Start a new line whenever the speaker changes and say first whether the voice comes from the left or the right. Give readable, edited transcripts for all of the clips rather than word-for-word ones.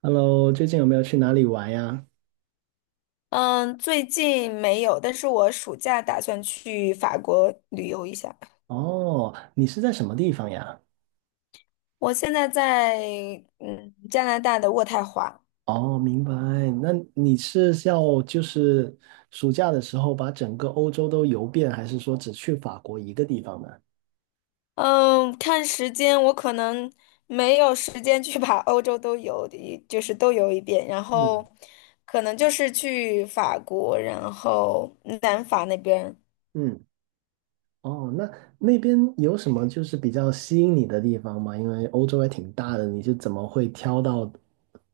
right: Hello,最近有没有去哪里玩呀？
left: 嗯，最近没有，但是我暑假打算去法国旅游一下。
right: 哦，你是在什么地方呀？
left: 我现在在加拿大的渥太华。
right: 哦，明白。那你是要暑假的时候把整个欧洲都游遍，还是说只去法国一个地方呢？
left: 嗯，看时间我可能没有时间去把欧洲都游的，就是都游一遍，然
right: 嗯
left: 后可能就是去法国，然后南法那边。
right: 嗯。哦，那那边有什么比较吸引你的地方吗？因为欧洲还挺大的，你是怎么会挑到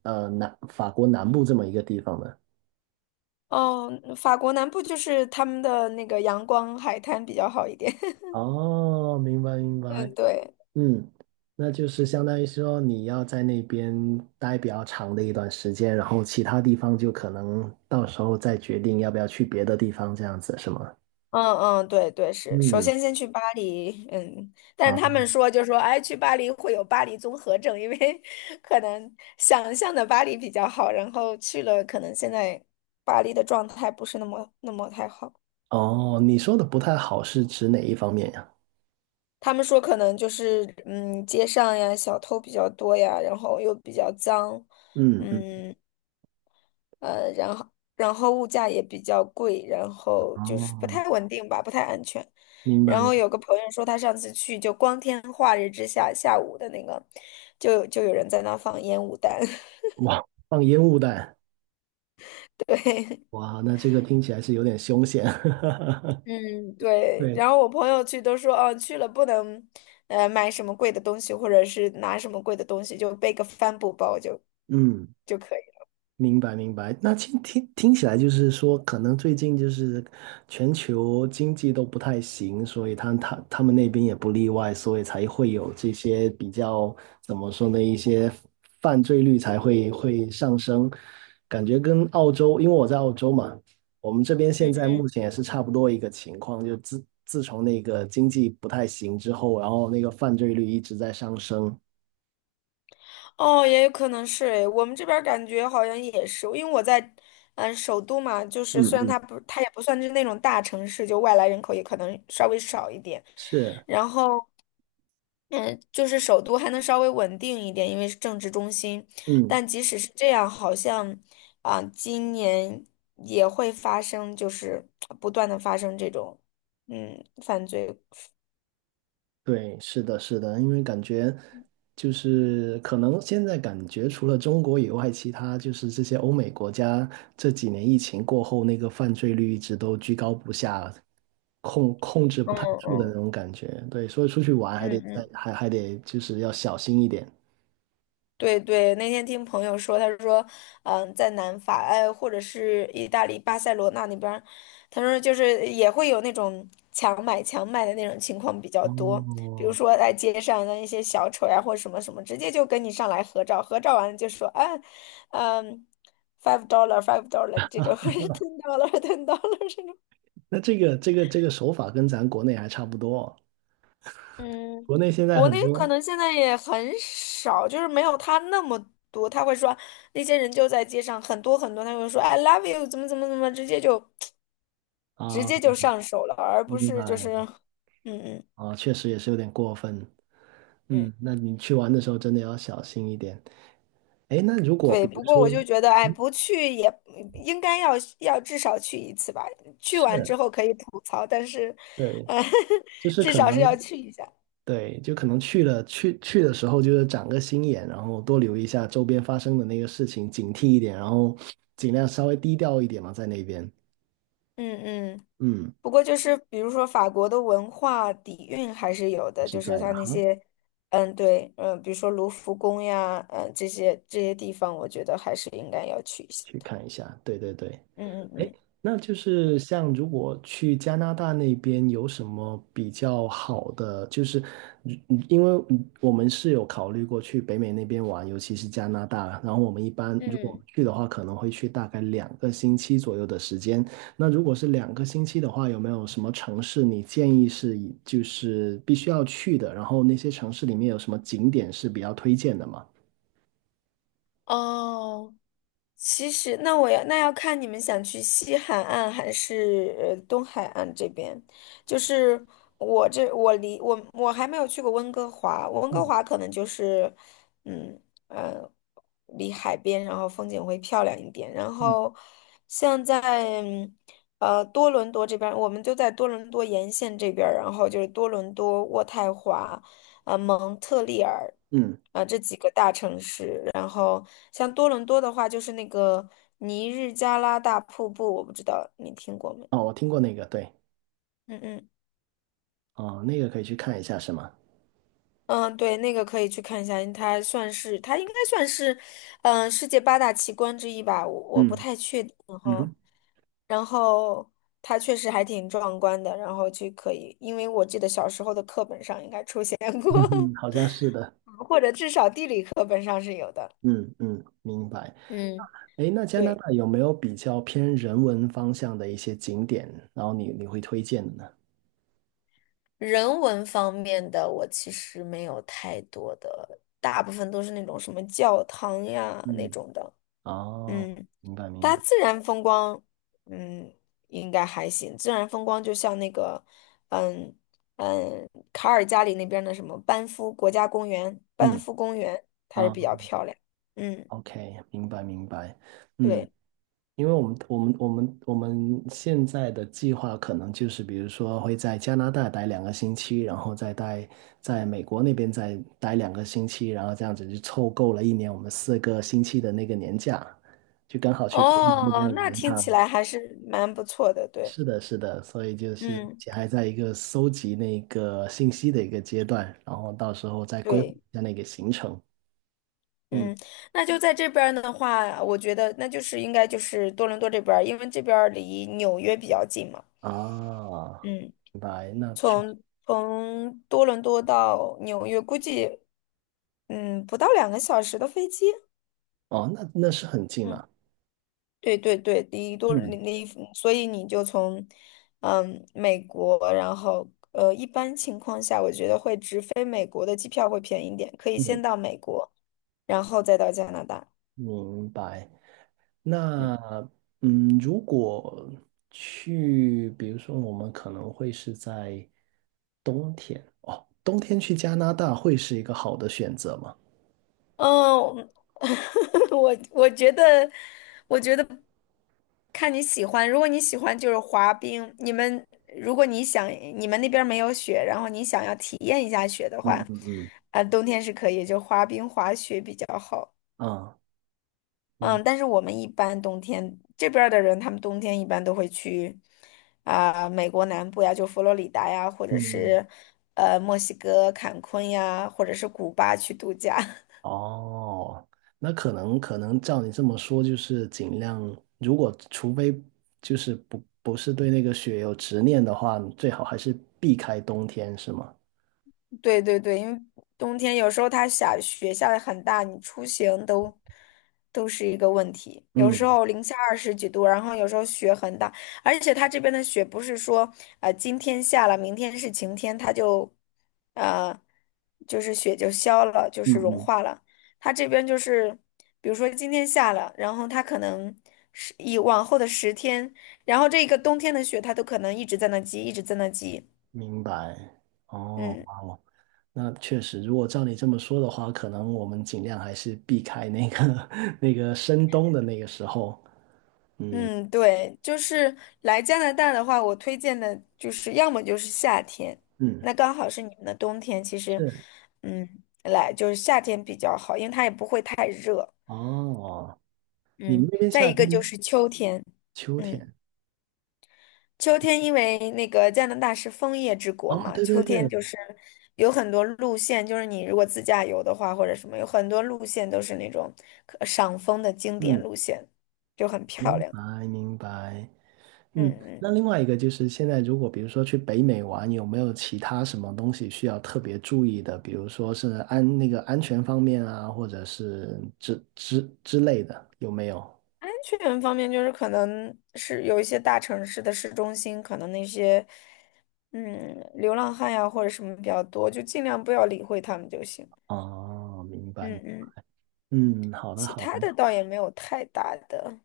right: 南法国南部这么一个地方呢？
left: 哦，法国南部就是他们的那个阳光海滩比较好一点。
right: 哦，明白明 白。
left: 嗯，对。
right: 嗯，那就是相当于说你要在那边待比较长的一段时间，然后其他地方就可能到时候再决定要不要去别的地方，这样子是吗？
left: 嗯嗯，对对是，首
right: 嗯，
left: 先先去巴黎，但是他
right: 好。
left: 们说就说，哎，去巴黎会有巴黎综合症，因为 可能想象的巴黎比较好，然后去了，可能现在巴黎的状态不是那么太好。
right: 哦，你说的不太好是指哪一方面呀？
left: 他们说可能就是街上呀小偷比较多呀，然后又比较脏，
right: 嗯嗯，
left: 嗯。呃，然后然后物价也比较贵，然后就是不
right: 哦，
left: 太稳定吧，不太安全。
right: 明
left: 然
right: 白。
left: 后有个朋友说，他上次去就光天化日之下，下午的那个，就有人在那放烟雾弹，
right: 哇，放烟雾弹。
left: 对。
right: 哇，那这个听起来是有点凶险。
left: 嗯，对。
right: 对，
left: 然后我朋友去都说，哦，去了不能，买什么贵的东西，或者是拿什么贵的东西，就背个帆布包就
right: 嗯。
left: 就可以了。
right: 明白明白。那听起来就是说，可能最近就是全球经济都不太行，所以他们那边也不例外，所以才会有这些比较怎么说呢，一些犯罪率才会上升。感觉跟澳洲，因为我在澳洲嘛，我们这边现
left: 嗯
right: 在
left: 嗯。
right: 目前也是差不多一个情况，就自从那个经济不太行之后，然后那个犯罪率一直在上升。
left: 哦，也有可能是诶，我们这边儿感觉好像也是，因为我在，首都嘛，就是
right: 嗯
left: 虽然
right: 嗯，
left: 它也不算是那种大城市，就外来人口也可能稍微少一点，
right: 是，
left: 然后，嗯，就是首都还能稍微稳定一点，因为是政治中心，
right: 嗯。
left: 但即使是这样，好像，今年也会发生，就是不断的发生这种，犯罪，
right: 对，是的，是的，因为感觉就是可能现在感觉除了中国以外，其他就是这些欧美国家这几年疫情过后，那个犯罪率一直都居高不下，控制不
left: 嗯
right: 太住的那
left: 嗯
right: 种感觉。对，所以出去玩还得
left: 嗯
right: 再
left: 嗯。
right: 还还得就是要小心一点。
left: 对对，那天听朋友说，他说，在南法，哎，或者是意大利巴塞罗那那边儿他说就是也会有那种强买强卖的那种情况比较多，比如
right: 哦，
left: 说在街上的一些小丑呀，或者什么什么，直接就跟你上来合照，合照完了就说，啊，嗯，$5 $5 这种 或者 $10 $10 这种。
right: 那这个手法跟咱国内还差不多，
left: 嗯，
right: 国内现在
left: 国
right: 很
left: 内可
right: 多。
left: 能现在也很少，就是没有他那么多。他会说那些人就在街上很多很多，他会说 "I love you" 怎么怎么怎么，直接就直
right: 啊，
left: 接就上手了，而不
right: 明
left: 是就是，
right: 白。
left: 嗯嗯
right: 啊，确实也是有点过分。
left: 嗯，
right: 嗯，那你去玩的时候真的要小心一点。哎，那如果
left: 对。
right: 比如
left: 不过
right: 说，
left: 我就觉得，哎，
right: 嗯，
left: 不去也应该要至少去一次吧。去完之
right: 是，
left: 后可以吐槽，但是，
right: 对，
left: 呃，
right: 就 是
left: 至
right: 可
left: 少是
right: 能，
left: 要去一下。
right: 对，就可能去了去的时候，就是长个心眼，然后多留意一下周边发生的那个事情，警惕一点，然后尽量稍微低调一点嘛，在那边，
left: 嗯嗯。
right: 嗯，
left: 不过就是比如说法国的文化底蕴还是有的，
right: 是
left: 就是
right: 在
left: 它
right: 的
left: 那
right: 哈，
left: 些，对，比如说卢浮宫呀，这些地方，我觉得还是应该要去一下
right: 去
left: 的。
right: 看一下，对对对。
left: 嗯嗯
right: 那就是像如果去加拿大那边有什么比较好的，嗯嗯，因为我们有考虑过去北美那边玩，尤其是加拿大。然后我们一般
left: 嗯，
right: 如果我们
left: 嗯，
right: 去的话，可能会去大概两个星期左右的时间。那如果是两个星期的话，有没有什么城市你建议是就是必须要去的？然后那些城市里面有什么景点是比较推荐的吗？
left: 哦，其实，那要看你们想去西海岸还是东海岸这边。就是我这我离我我还没有去过温哥华，温哥华可能就是嗯呃离海边，然后风景会漂亮一点。然
right: 嗯
left: 后像在多伦多这边儿我们就在多伦多沿线这边儿然后就是多伦多、渥太华。蒙特利尔
right: 嗯，
left: 这几个大城市。然后像多伦多的话，就是那个尼日加拉大瀑布，我不知道你听过没？
right: 哦，我听过那个，对。
left: 嗯嗯。
right: 哦，那个可以去看一下，是吗？
left: 嗯，对，那个可以去看一下，因为它算是它应该算是，世界八大奇观之一吧，我不
right: 嗯，
left: 太确定
right: 嗯
left: 哈。
right: 哼。
left: 然后它确实还挺壮观的，然后就可以，因为我记得小时候的课本上应该出现
right: 嗯
left: 过，
right: 哼，好像是的。
left: 或者至少地理课本上是有的。
right: 嗯嗯，明白。
left: 嗯，
right: 诶，那加拿
left: 对。
right: 大有没有比较偏人文方向的一些景点，然后你会推荐的呢？
left: 人文方面的我其实没有太多的，大部分都是那种什么教堂呀那
right: 嗯，
left: 种的。
right: 哦，
left: 嗯，
right: 明白明
left: 大
right: 白，
left: 自然风光，嗯，应该还行。自然风光就像那个，嗯卡尔加里那边的什么班夫国家公园、班
right: 嗯，
left: 夫公园，它是
right: 啊
left: 比较漂亮。嗯，
right: ，OK,明白明白，嗯。
left: 对。
right: 因为我们现在的计划可能就是，比如说会在加拿大待两个星期，然后在美国那边再待两个星期，然后这样子就凑够了一年我们四个星期的那个年假，就刚好去北美那
left: 哦，
right: 边
left: 那
right: 玩一
left: 听起
right: 趟。
left: 来还是蛮不错的，对。
right: 是的，是的，所以就是
left: 嗯，
right: 还在一个搜集那个信息的一个阶段，然后到时候再规划
left: 对。
right: 一下那个行程。嗯，
left: 嗯，那就在这边儿的话，我觉得那就是应该就是多伦多这边儿，因为这边儿离纽约比较近嘛。
right: 啊，
left: 嗯，
right: 明白，那确实，
left: 从多伦多到纽约，估计不到2个小时的飞机。
right: 哦，那那是很近
left: 嗯，
right: 了。
left: 对对对，离多离
right: 嗯。
left: 离，所以你就从美国，然后一般情况下，我觉得会直飞美国的机票会便宜一点，可以先
right: 嗯，
left: 到美国，然后再到加拿大。
right: 明白。
left: 嗯。
right: 那嗯，如果去，比如说我们可能会是在冬天。哦，冬天去加拿大会是一个好的选择吗？
left: 嗯，我我觉得，我觉得看你喜欢。如果你喜欢就是滑冰，如果你想你们那边儿没有雪，然后你想要体验一下雪的
right: 嗯
left: 话，
right: 嗯嗯。
left: 冬天是可以，就滑冰滑雪比较好。
right: 啊，明
left: 嗯，但是我们一般冬天这边儿的人，他们冬天一般都会去美国南部呀，就佛罗里达呀，或者
right: 嗯嗯。
left: 是墨西哥坎昆呀，或者是古巴去度假。
right: 哦，那可能照你这么说，就是尽量，如果除非不是对那个雪有执念的话，最好还是避开冬天，是吗？
left: 对对对，因为冬天有时候它下雪下的很大，你出行都是一个问题。有时
right: 嗯
left: 候零下二十几度，然后有时候雪很大，而且它这边的雪不是说啊今天下了，明天是晴天，它就呃就是雪就消了，就
right: 嗯
left: 是融
right: 嗯，
left: 化了。它这边就是比如说今天下了，然后它可能是以往后的10天，然后这个冬天的雪它都可能一直在那积，一直在那积，
right: 明白。哦，
left: 嗯。
right: 哇，那确实，如果照你这么说的话，可能我们尽量还是避开那个 那个深冬的那个时候。嗯
left: 嗯，对，就是来加拿大的话，我推荐的就是要么就是夏天，
right: 嗯，
left: 那刚好是你们的冬天，其实，
right: 是。
left: 来就是夏天比较好，因为它也不会太热。
right: 哦，你们
left: 嗯，
right: 那边
left: 再
right: 夏
left: 一个就
right: 天、
left: 是秋天，
right: 秋
left: 嗯，
right: 天？
left: 秋天因为那个加拿大是枫叶之国
right: 哦，
left: 嘛，
right: 对对
left: 秋天
right: 对，
left: 就是有很多路线，就是你如果自驾游的话或者什么，有很多路线都是那种可赏枫的经典
right: 嗯，
left: 路线，就很漂
right: 明
left: 亮。
right: 白明白。
left: 嗯
right: 嗯，那
left: 嗯。
right: 另外一个就是现在如果比如说去北美玩，有没有其他什么东西需要特别注意的？比如说是那个安全方面啊，或者是之类的，有没有？
left: 安全方面，就是可能是有一些大城市的市中心，可能那些流浪汉呀或者什么比较多，就尽量不要理会他们就行。
right: 哦，明白。
left: 嗯嗯，
right: 嗯，好的
left: 其
right: 好
left: 他
right: 的。
left: 的倒也没有太大的。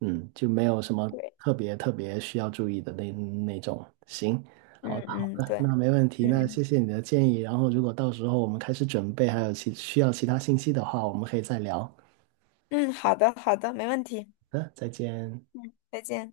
right: 嗯，就没有什么
left: 对，
right: 特别特别需要注意的那种。行，
left: 嗯
right: 好的好
left: 嗯
right: 的，
left: 对，
right: 那没问题，
left: 嗯
right: 那
left: 嗯
right: 谢谢你的建议。然后如果到时候我们开始准备，还有其需要其他信息的话，我们可以再聊。好
left: 嗯，好的好的，没问题，
right: 的，再见。
left: 再见。